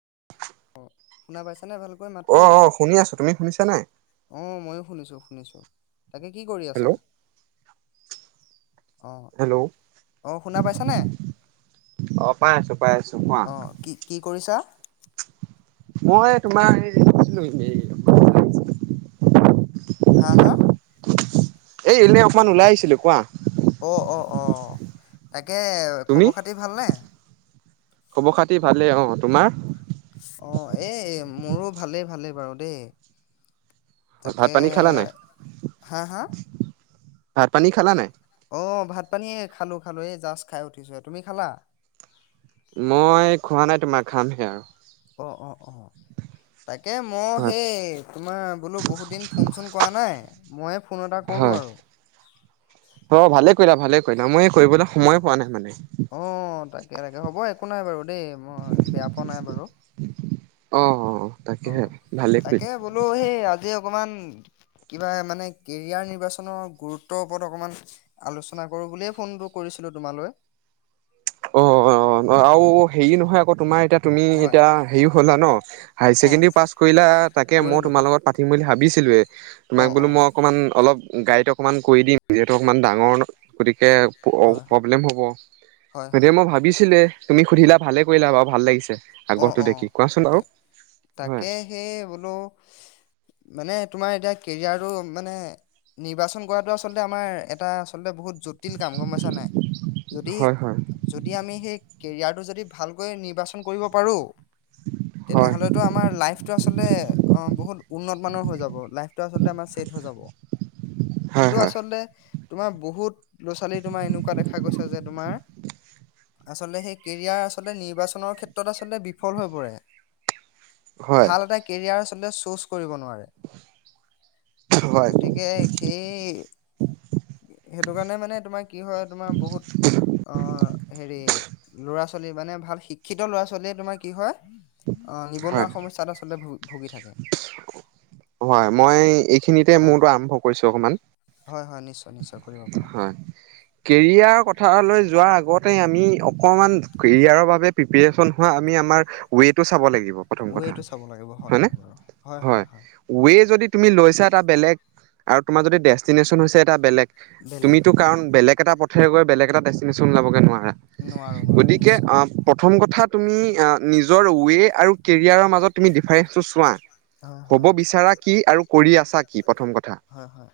[inaudible] শুনা পাইছানে ভালকৈ অ', মাতটো অ', শুনি আছো তুমি শুনিছা নাই? অ মই শুনিছো শুনিছো তাকে কি কৰি হেল্ল' আছা অ', হেল্ল' অ', শুনা পাইছানে? আহ পাই আছো পাই আছো কোৱা অ', কি কি কৰিছা? মই তোমাৰ হছিলো এনে [unintelligible] হা হা এই এনেই, অকমান ওলাই আহিছিলো কোৱা। অ, অ, অ, তাকে তাকে আৰু, তুমি খবৰ খাতি ভালনে? খবৰ খাতি ভালেই, অ, তোমাৰ? অ', এই মোৰো ভালে, ভালে বাৰু দেই। ভাত তাকে পানী খালা নাই হে, হা, হা ভাত, পানী খালা নাই? অ, ভাত পানী খালো, খালো এই জাষ্ট খাই উঠিছো, তুমি খালা? মই খোৱা নাই তোমাৰ, খাম এতিয়া। অ, অ। অ, তাকে মই, হয় সেই তোমাৰ বোলো, বহুত দিন ফোন, চোন কৰা নাই। মই হয়। অ, ভালে কৰিলা, ভালে সেইনা মই, [unintelligible] কৰিবলৈ সময় পোৱা নাই, মানে তে তাকে হ'ব, একো নাই বাৰু, দেই, মই বেয়া পোৱা নাই বাৰু। অ, অ, অ। অ, তাকে বোলো, সেই আজি আজি অকমান, কিবা মানে কেৰিয়াৰ নিৰ্বাচনৰ, গুৰুত্বৰ ওপৰত, অকমান আলোচনা কৰো, বুলিয়ে ফোনটো কৰিছিলো তোমালৈ। অ, অ আৰু হেৰি নহয় আকৌ তোমাৰ এতিয়া তুমি হয় এতিয়া হেৰি হ'লা ন, হাইাৰ অ', ছেকেণ্ডেৰী পাছ কৰিলা, তাকে মই কৰিলোঁ তোমাৰ কৰিলোঁ। লগত পাতিম বুলি ভাবিছিলোৱে, তোমাক অ', বোলো অ', মই অকণমান অলপ গাড়ীটো অকণমান কৰি দিম, যিহেতু অকণমান ডাঙৰ গতিকে। সেই, হয় হয় প্ৰব্লেম হ'ব। হয় হয় তেতিয়া, মই ভাবিছিলো তুমি সুধিলা, ভালে কৰিলা, বাৰ ভাল লাগিছে। অ, আগ্ৰহটো অ, দেখি কোৱাচোন বাৰু তাক, হয় তাকে সেই, বোলো মানে তোমাৰ এতিয়া কেৰিয়াৰটো, মানে নিৰ্বাচন কৰাতটো আচলতে, আমাৰ এটা আচলতে বহুত জটিল কাম গম পাইছা নাই। যদি, হয় হয় যদি, আমি সেই কেৰিয়াৰটো যদি, ভালকৈ নিৰ্বাচন কৰিব পাৰোঁ। হয় তেনেহলেতো আমাৰ লাইফটো, আচলতে বহুত উন্নত মানৰ হৈ যাব, লাইফটো আচলতে আমাৰ ছেট হৈ যাব। হয় কিন্তু আচলতে তোমাৰ বহুত ল'ৰা, ছোৱালী তোমাৰ এনেকুৱা দেখা গৈছে যে, তোমাৰ আচলতে, সেই কেৰিয়াৰ আচলতে নিৰ্বাচনৰ ক্ষেত্ৰত ত, আচলতে বিফল হৈ পৰে। হয় হয় ভাল, এটা কেৰিয়াৰ তে, চুজ কৰিব নোৱাৰে। হয় গতিকে, সেই সেইটো কাৰণে মানে, তোমাৰ কি হয়, তোমাৰ বহুত আহ, হেৰি, লৰা ছোৱালী মানে ভাল শিক্ষিত ল'ৰা চলেই তোমাৰ কি হয় অ নিবনুৱা সমস্যাত আচলতে ভু ভুগি থাকে হয় মই এইখিনিতে অ মোৰতো আৰম্ভ কৰিছো অকমান হয় হয় নিশ্চয় নিশ্চয় কৰিব পাৰা হয় কেৰিয়াৰ কথা যোৱাৰ আগতে আমি অকমান কেৰিয়াৰৰ বাবে প্ৰিপৰেচন হোৱা আমি আমাৰ ৱেটো চাব লাগিব প্ৰথম কথা ৱটো চাব লাগিব হয় হয়নে হয় বাৰু হয় হয় ৱে যদি তুমি লৈছা এটা বেলেগ আৰু তুমাৰ যদি ডেষ্টিনেশচন হৈছে এটা বেলেগ বেলেগ তুমিতো কাৰণ বেলেগ একটা পথে গৈ বেগ এটা ডেষ্টিশ্যন লাবগৈোৱাৰা নোৱাৰো নোৱাৰো গতিকে নিশ্চয় অ প্ৰ প্ৰথম কথা তুমি নি য্বৰ ৱে আৰু য়াৰৰ মাজত তুমি ডিফাৰেনছ চোৱা হয় হ'ব হয় বিচাৰা কি আৰু কৰি আছা কি প্ৰথম কথা হয় হয়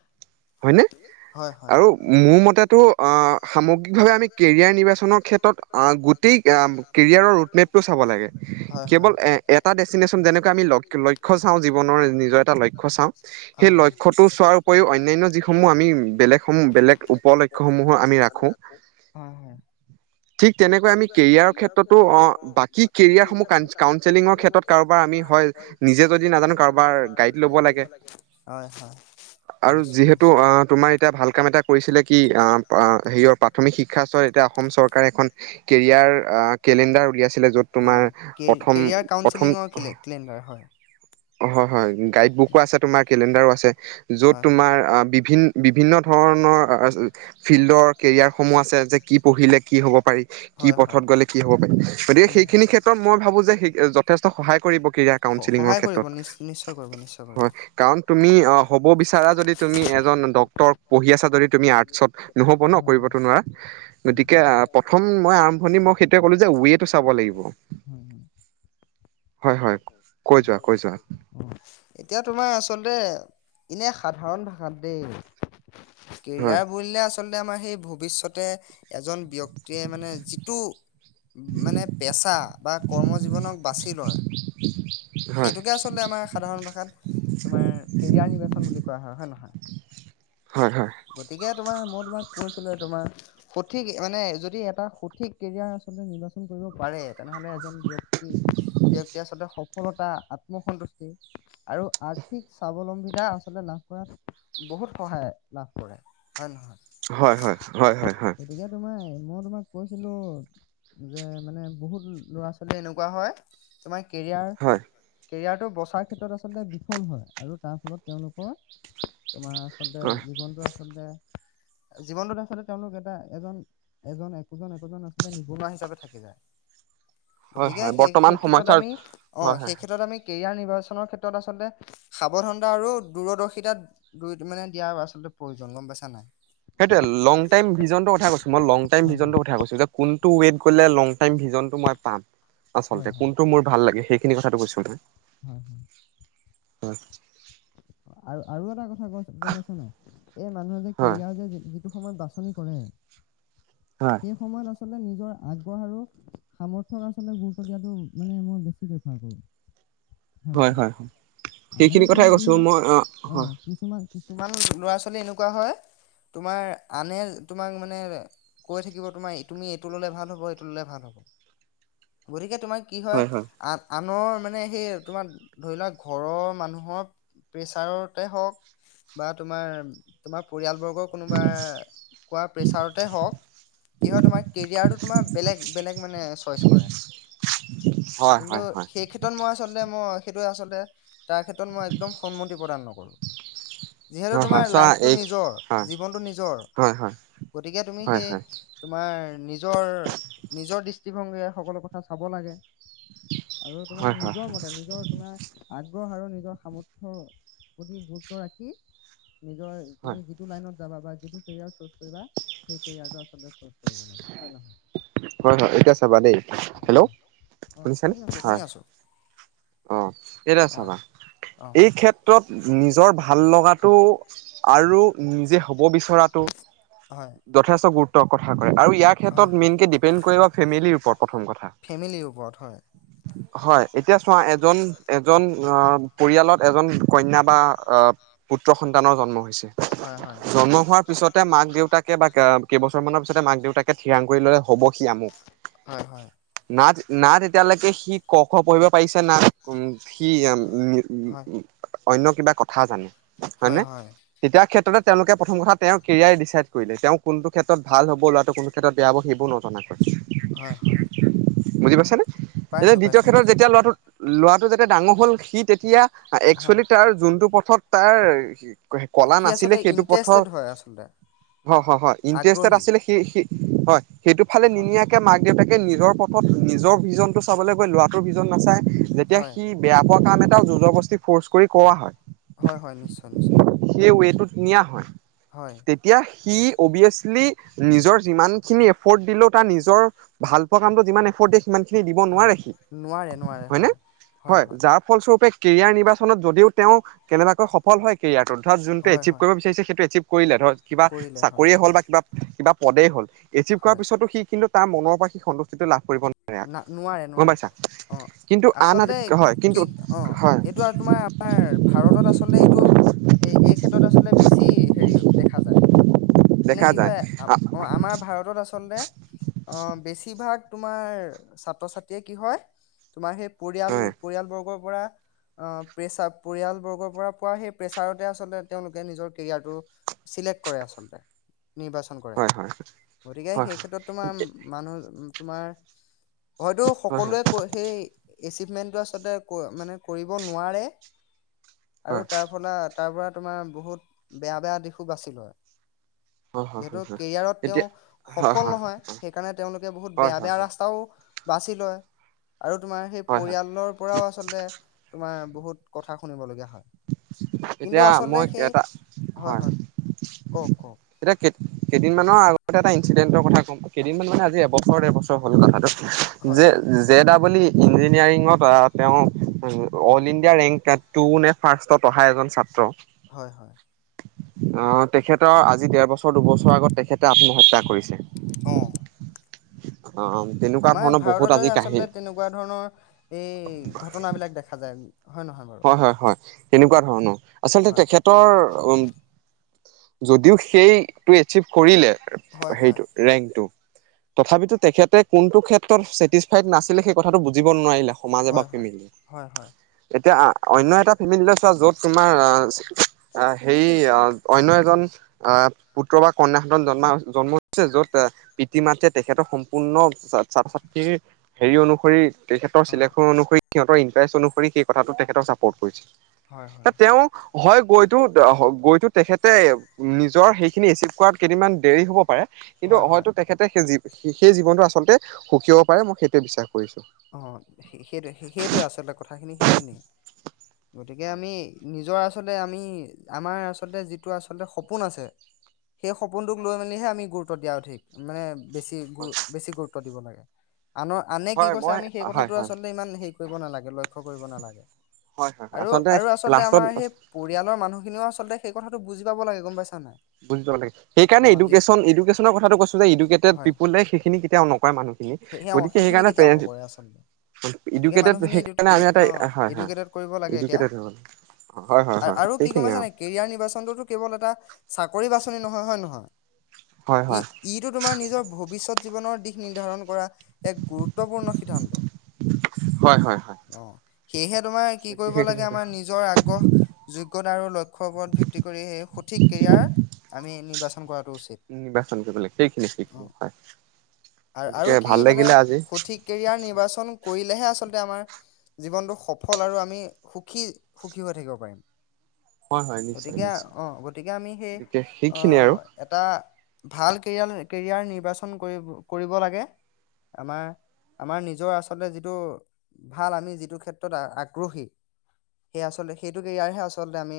হয় হয় হয় আৰু মোৰ মটো অ সামগ্ৰিকভাৱে আমি কেৰিয়াৰ নিৰ্বাচনৰ ক্ষেত্ৰত গোটেই কেৰিয়াৰৰ ৰৰুটমেপটো চাব লাগে হয় হয় কেৱল এ এটা ডেষ্টিনেশ্যন যেনেকৈ আমি লক্ষ্য চাওঁ জীৱনৰ নিজৰ এটা লক্ষ্য চাওঁ হয় সেই হয় লক্ষ্য টো চোৱাৰ উপৰিও অন্যান্য যিসমূহ আমি বেলেগ সমূহ বেলেগ উপলক্ষ্সমূহৰ আমি ৰাখো ঠিক তেনেকে আমি আমি কেৰিয়াৰ ক্ষেত্ৰতো অ বাকী য কি হেৰ প্ৰাথমিক হয় হয় শিক্ষাৰৰত নিশ্চয় এয়া নিশ্চয় অসম চৰকাৰে এখন কেৰিয়াৰ কেলেণ্ডাৰ উলিয়াইছিলে য'ত অ তোমাৰ প্ৰথম কেৰিয়াৰ প্ৰথম কাচেলিঙৰ কেলেডাৰ হয় হয় হয় গাইড বুকো উম, আছে তোমাৰ কেলেণ্ডাৰো আছে য'ত হয়, হয়। তোমাৰ ফিল্ড বিভিন্ন ধৰণৰ ফিল্ডৰ কেৰিয়াৰসমূহ আছে, যে কি পঢ়িলে কি হ'ব পাৰি। কি হয়, পথত হয়। গ'লে কি হ'ব পাৰি, গতিকে উম। সেইখিনি ক্ষেত্ৰত মই ভাবো যে সেই - যথেষ্ট সহায় কৰিব- কেৰিয়াৰ ক্ৰাউঞ্চিলঙৰ ক্ষেত্ৰ নি নিশ্চয় কৰিব, নিশ্চয় কৰিব। তুমি অ- হ'ব বিচাৰা যদি তুমি এজন ড্ক্তৰ- পঢ়ি আছা। যদি তুমি আৰ্টছত নহব ন কৰিব টো নোৱৰা, গতিকে অহ প্ৰথম মই আৰম্ভণি মই সেইটোৱে কলোঁ যে ৱে টো চাব লাগিব। হয়, হয়। কৈ যোৱা কৈ যোৱা এতিয়া তোমাৰ আচলতে- এনে সাধাৰণ ভাষাত দেই- হয় কেৰিয়াৰ বুলিলে, আছ চলতে আমাৰ হেই ভবিষ্যতে, এজন ব্যক্তি ক্তিয়ে মানে যিটো, মানে পেচা বা কৰ্ম জীৱনক বাচি লয়, হয় সেইটোকে আচলতে আমাৰ সাধাৰণ ভাষাত তোমাৰ, কেৰিয়াৰ নিৰ্বাচন বুলি কোৱা হয়। হয়নে নহয়? হয় হয় গতিকে তোমাৰ, মই তোমাক কৈছিলোৱে তোমাৰ, সঠিক মানে, যদি এটা সঠিক কেৰিয়াৰ আচলতে নিৰ্বাচন কৰিব পাৰে। তেনেহলে এজন ব্যক্তি, ব্যক্তি আচলতে সফলতা, আত্মসন্তুষ্টি, আৰু আৰ্থিক স্বাৱলম্বী সেয়া আচলতে লাভ কৰাত বহুত সহায়- লাভ কৰে। হয় নহয় হয়-হয়, হয়-হয়-হয়। গতিকে তোমাৰ মই তোমাক কৈছিলো, যে মানে, বহুত ল'ৰা ছোৱালী এনেকুৱা হয়, তোমাক কেৰিয়াৰ হয় কেৰিয়াৰটো বচাৰ ক্ষেত্ৰত আচলতে বিফল হয়, আৰু তাৰ ফলত তেওঁলোকৰ তোমাৰ, আচলতে হয় আচলতে জীৱনটোত আচলতে, তেওঁলোক এটা, এজন, এজন একোজন-একোজন আচলতে নিবনুৱা হিচাপে থাকি যায়। হয় গতিকে হয় সেই বৰ্তমান সেই ক্ষেত্ৰত সমস্যাৰ আমি, অ। হয় সেই হয় ক্ষেত্ৰত আমি কেৰিয়াৰ নিৰ্বাচনৰ ক্ষেত্ৰত আচলতে, সাৱধানতা আৰু দূৰদৰ্শিতা দুইটা মানে দিয়া আৰু আচ চলতে প্ৰয়োজন। গম পাইছা নে নাই? সেইটোৱে। লং টাইম ভিজনটোৰ কথা কৈছো মই, লং টাইম হয় হয় ভিজনটোৰ কথা কৈছো। যে, কোনটো ৱেইট গলে লং টাইম ভিজনটো মই পাম? আচল হয় হয় কোনটো মোৰ ভাল লাগে? সেইখিনি কথাটো কৈছো মই। হয় হয় হয়। আৰু আৰু এটা কথা কৈছো গম পাইছা নে নাই? এই মানুহে যে হয় কেৰিয়াৰ যে সেইটো সময়ত বাছনি কৰে, হয় সেই সময়ত আচলতে আচলতে নিজৰ আগ্ৰহ আৰু সামৰ্থক আচলতে গুৰুত্ব দিয়াটো, মানে মই বেছি প্ৰেফাৰ কৰোঁ। হয় হয় হয় সেইখিনি কথাই কৈছো, মই অহ অহ কিছুমান কিছুমান ল'ৰা ছোৱালী এনেকুৱা হয়, তোমাৰ আনে তোমাক মানে কৈ থাকিব, তোমাৰ তুমি এইটো ললে ভাল হব এইটো ললে ভাল হব। গতিকে তোমাৰ কি হয়, আ আনৰ মানে সেই, তোমাৰ ধৰি, লোৱা ঘৰৰ মানুহক প্ৰেচাৰতে হওঁক, বা তোমাৰ, তোমাৰ পৰিয়ালবৰ্গ আকৌ কোনোবাই কোৱা প্ৰেছৰটে হওঁক, কি হয় তোমাৰ? কেৰিয়াৰ টো তোমাৰ বেলেগ-বেলেগ মানে চইচ কৰে। হয় কিন্তু হয় হয় হয় সেই ক্ষেত্ৰত মই আচলতে মই সেইটোৱে আচলতে তাৰ ক্ষেত্ৰত মই একদম স কম মন্ত্ৰী প্ৰদান নকৰো যিহেতু হয় হয় তোমাৰ চোৱা এই নিজৰ হয় জীন নিজৰ হয় হয় গতিকে তুমি হয় সেই হয় তোমাৰ নিজৰ নিজৰ দৃষ্টিভংগে সকলো কথা চাব লাগে আৰু তোমাৰ হয় হয় নিজৰ হয় মতে নিজৰ তোমাৰ আগ আগ্ৰহ আৰু নিজৰ সামগ্ৰী উম প্ৰতি গুৰুত্ব ৰাখি নিজৰ তুমি যিটো লাইনত যাব বা যিটো কেৰিয় চুচ কৰিবা সেই কেৰিয় হয় হয় এতিয়া চাবা দেই হেল্ল' অ অ অ শুনিছানে শুনি আছো শুনি হয় আছো অ এতিয়া অ চাবা অ এই ক্ষেত্ৰত ভাল লগাটো আৰু নিজে হ'ব বিচৰাতো হয় যথেষ্ট গুৰুত্ব ক কথা কৰে আৰু ইয়াৰ ক্ষেত্ৰত মেইনকে ডিপেণ্ড কৰিব ফেমিলিৰ ওপৰত প্ৰথম কথা ফেমিলীৰ ওপৰত হয় হয় এতিয়া চোৱা এজন এজন পৰিয়ালত এজন কন্যা বা পুত্ৰ সন্তানৰ জন্ম হৈছে হয় হয় জন্ম হোৱাৰ পিছতে মাক দেউতাকে বা কেইবছৰ মানৰ পিছতে মাক দেউতাকে ঠিৰাং কৰি ললে হব সি আমোক হয় হয় নাট নাট এতিয়ালৈকে সি ক খ পঢ়িব পাৰিছে না সি হয় অন্য কিবা কথা জানে হয় নে তেতিয়া ক্ষেত্ৰতে তেওঁলোকে প্ৰথম কথা তেওঁ কেৰিয়াৰ ডিচাইড কৰিলে তেওঁ কোনটো ক্ষেত্ৰত ভাল হ'ব ল'ৰাটো ক্ষেত্ৰত বেয়া হ'ব সেইবোৰ নজনাকৈ হয় হয় বুজি পাইছ নে এতিয়া পাইছো দ্বিতীয় পাইছো ক্ষেত্ৰত নিশ্চয় যেতিয়া লৰাটো ল'ৰাটো যাতে ডাঙৰ হ'ল সি তেতিয়া হয় একচুৱেলি তাৰ যোনটো পথত তাৰ কলা সি নাছিল আচলতে সেইটো ইণ্টাৰেষ্টেড পথত হয় আচলতে হয় হয় ইনট্ৰেজ আগ্ৰহী আছিলে সি সি হয়। সেইটো ফালে অ নিনিয়াকে মাক-দেউতাকে। এ নিজৰ পথত নিজৰ ভিজনটো চাবলৈ গৈ ল'ৰাটোৰ ভিজন নাচায়। যেতিয়া হয় সি বেয়া পোৱা কাম এটা। জুৰ-জোবৰদোস্তি ফৰ্চ কৰি কুৰুৱা হয়। হয়, হয় নিশ্চয় নিশ্চয়। সেই ৱেটোত নিয়া হয়। হয় তেতিয়া। সি অভিয়াছিলি। নিজৰ যিমানখিনি এফৰ্ট দিলেও তাৰ নিজৰ ভাল পোৱা কামটো যিমান এফৰ্ট দিয়ে। সিমান খিনি দিব হয় নোৱাৰে সি, হয় নে হয় যাৰ ফলস্বৰূপে। কেৰিয়াৰ নিৰ্বাচনত যদিও তেওঁ কেনেবাকৈ সফল হয় কেৰিয়াক। শ্ৰদ্ধাত যোনটো হয় এচিভ হয় কৰিব বিচাৰছে সেইটো এচিভ। কৰিলে ধৰ। কিবা কৰিলে হয় চাকৰিয়ে হ'ল বা কিবা। কিবা পদেই হ'ল। এচিভ কৰাৰ হয় পিছতো সি কিন্তু। তাৰ মনৰ পৰা সি সন্তুষ্টিটো লাভ। কৰিব নোৱাৰে না নোৱাৰে, গম নোৱাৰে। পাইছা অ', কিন্তু আচলতে আনহাতে হয় কিন্তু কি অ হয় এইটো আৰু তোমাৰ আমাৰ ভাৰতত আচলতে এইটো এই এই ক্ষেত্ৰত আচলতে বেছি হেৰি দেখা যায়। মানে দেখা কি যায় হয় অ' আমাৰ ভাৰতত আচলতে অ', বেছিভাগ। তোমাৰ। ছাত্ৰ-ছাত্ৰীয়ে কি হয় তোমাৰ সেই। পৰিয়াল হয় পৰিয়ালবৰ্গক। পৰা অ', প্ৰেচাব পৰিয়াল বৰ্গৰ পৰা পোৱা সেই প্ৰেচাৰতে আচলতে তেওঁলোকে নিজৰ কেৰিয়াৰটো চিলেক্ট কৰে আচলতে। নিৰ্বাচন কৰে, হয় হয় গতিকে হয় হয় সেই ক্ষেত্ৰত তোমাৰ মানুহ। তোমাৰ। হয়তো হয় হয় সকলোৱে কয় সেই। এচিভমেণ্টটো আচলতে ক মানে কৰিব নোৱাৰে। আৰু তাৰ ফলাত। তাৰ পৰা তোমাৰ বহুত বেয়া বেয়া দিশো বাচি লয়। হয় হয় যিহেতু হয় কেৰিয়াৰত তেওঁ এতিয়া হয় সফল হয় নহয় সেইকাৰণে তেওঁলোকে বহুত হয় বেয়া হয় বেয়া হয় ৰাস্তাও বাচি লয়। আৰু তোমাৰ সেই হয় হয় পৰিয়ালৰ পৰাও আচলতে তোমাৰ বহুত কথা শুনিবলগীয়া হয়। কিন্তু এতিয়া আচলতে মই সেই এটা হয়, কওক কওক এতিয়া কেইদিনমানৰ আগতে এটা এক্সিডেণ্টৰ কথা কম, কেইদিনমান মানে আজি এবছৰ ডেৰ বছৰ হ'ল কথাটো হয় জে জে -ডাবল- ই ইঞ্জিনিয়াৰিঙত তেওঁ অল ইণ্ডিয়া ৰেংক টু নে ফাৰ্ষ ত অহা এজন ছাত্ৰ হয় হয় আহ, তেখেতৰ আজি ডেৰবছৰ দুবছৰৰ আগত তেখেতে আত্মহত্যা কৰিছে। অঁ। [inaudible] তেনেকুৱা আমাৰ ধৰণৰ বহুত ভাৰততে আজি কাহি আচলতে তেনেকুৱা ধৰণৰ এই ঘটনাবিলাক দেখা যায়। হয় নহয় বাৰু হয় হয় হয় অ তেনেকুৱা ধৰণৰ। আচলতে হয় তেখেতৰ উ যদিও সেই টো এচিভ কৰিলে হয় হেইৰিটো ৰেংকটো তথাপিতো তেখেতে কোনটো ক্ষেত্ৰত ছেটিছফাইড নাছিলে সেই কথাটো বুজিব নোৱাৰিলে সমাজে বা হয় হয় ফেমিলিয়ে হয় হয় হয় এতিয়া অন্য এটা ফেমিলি লৈ চোৱা, য'ত তোমাৰ আহ হেৰি অন্য এজন আহ পুত্ৰ বা কন্যা সন্তান জন্ম জন্ম হৈছে য'ত পিতৃ-মাতৃয়ে তেখেতৰ সম্পূৰ্ণ ছাত্ৰ ছাত্ৰীৰ হেৰি অনুসৰি তেখেতৰ হয় চিলেকসন অনুসৰি সিহঁতৰ ইণ্টাৰেষ্ট অনুসৰি সে কথাটো তেখেতক চাপৰ্ট কৰিছিল হয় হয় বা তেওঁ হয় গৈতো গৈতো তেখেতে নিজৰ সেইখিনি এচিভ কৰাত কেইদিনমান দেৰি হ'ব পাৰে হয় কিন্তু হয় হয়তো তেখেতে সেই স সেই জীৱনটো আচলতে সুখী হ'ব পাৰে মই সেইটোৱে বিশ্বাস কৰিছো অঁ সেইটো সেইটোৱে আচলতে কথাখিনি সেইখিনিয়ে গতিকে হয় আমি নিজৰ আজ আচলতে আমি আমাৰ আচলতে যিটো আচলতে সপোন আছে। সেই সপোনটোক লৈ মেলিহে আমি গুৰুত্- দিয়া অধিক মানে, বেছি হয়। গুৰু বেছি গুৰুত্ব দিব লাগে। আনৰ আনে কি হয় কৈছ- মই সেই হয় কথাটো হয় আচলতে ইমান কৰিব নালাগে, লক্ষ্য কৰিব নালাগে। হয় হয় হয় আৰু আৰু আচলতে লাষ্টত আমাৰ সেই পৰিয়ালৰ মানুহখিনিও আচলতে সেই কথাটো বুজি পাব লাগে গম পাইছ বুজি পাব লাগে। সেইকাৰণে এডুকেশ্বন, এডুকেশ্যনৰ কথাটো কৈছো যে এডুকেতেত হয় পিপুল সেইখিনি কেতিয়াও নকৰে মানুহখিনি, গতিকে সেইকাৰণে পেৰেন্স পৰে আচল। গতিকে মানুহখিনি ইডি সেইকাৰণে আমি এটা অ হয় হয় ইডুকেতেত কৰিব লাগে এতিয়া এডুকেটেড হয় হয় হয় হয় আৰু কি গম সেইখিনিয়ে পাইছা আৰু নাই কেৰিয়াৰ নিৰ্বাচনটো কেৱল এটা চাক কৰি বাচনি নহয় হয় নহয়? হয় ই হয় ইটো তোমাৰ নিজৰ ভৱিষ্যত জীৱনৰ দিশ নিৰ্ধাৰণ কৰা এক গুৰুত্বপূ- সদ্ধান্ত। হয় হয় হয় অ সেয়েহে তোমাৰ কি গতিকে কৰিব সেইখিনি লাগে আমাৰ নিজৰ আগ্ৰহযোগ্যত। তাৰো লক্ষ উৎসৱত ভিত্তি কৰি সেই সঠিক কেৰিয়াৰ আমি নিৰ্বাচন। কৰাত নিৰ্বাচন কৰিব লাগে। সেইখিনি সেইখিনি হয় আৰু আৰু গতিকে কি ভাল মানে লাগিলে আজি। সঠিক কেৰিয়াৰ নিৰ্বাচন কৰি- লেহে আচলতে আমাৰ জীৱনটো সফল আৰু আমি সুখী সুখী হৈ থাকিব পাৰিম। হয় হয় নিশ্চয় গতিকে নিশ্চয় অহ গতিকে আমি সেই গতিকে সেইখিনিয়ে আৰু অহ এটা। ভাল কেৰিয়াৰ কেৰিয়াৰ নিৰ্বাচন কৰিব কৰিব লাগে। আমাৰ আমাৰ নিজৰ আচলতে যিটো ভাল আমি যিটো ক্ষেত্ৰত আগ্ৰহী সেইয়া আচলতে সেইটো কেৰিয়াৰহে আচলতে আমি-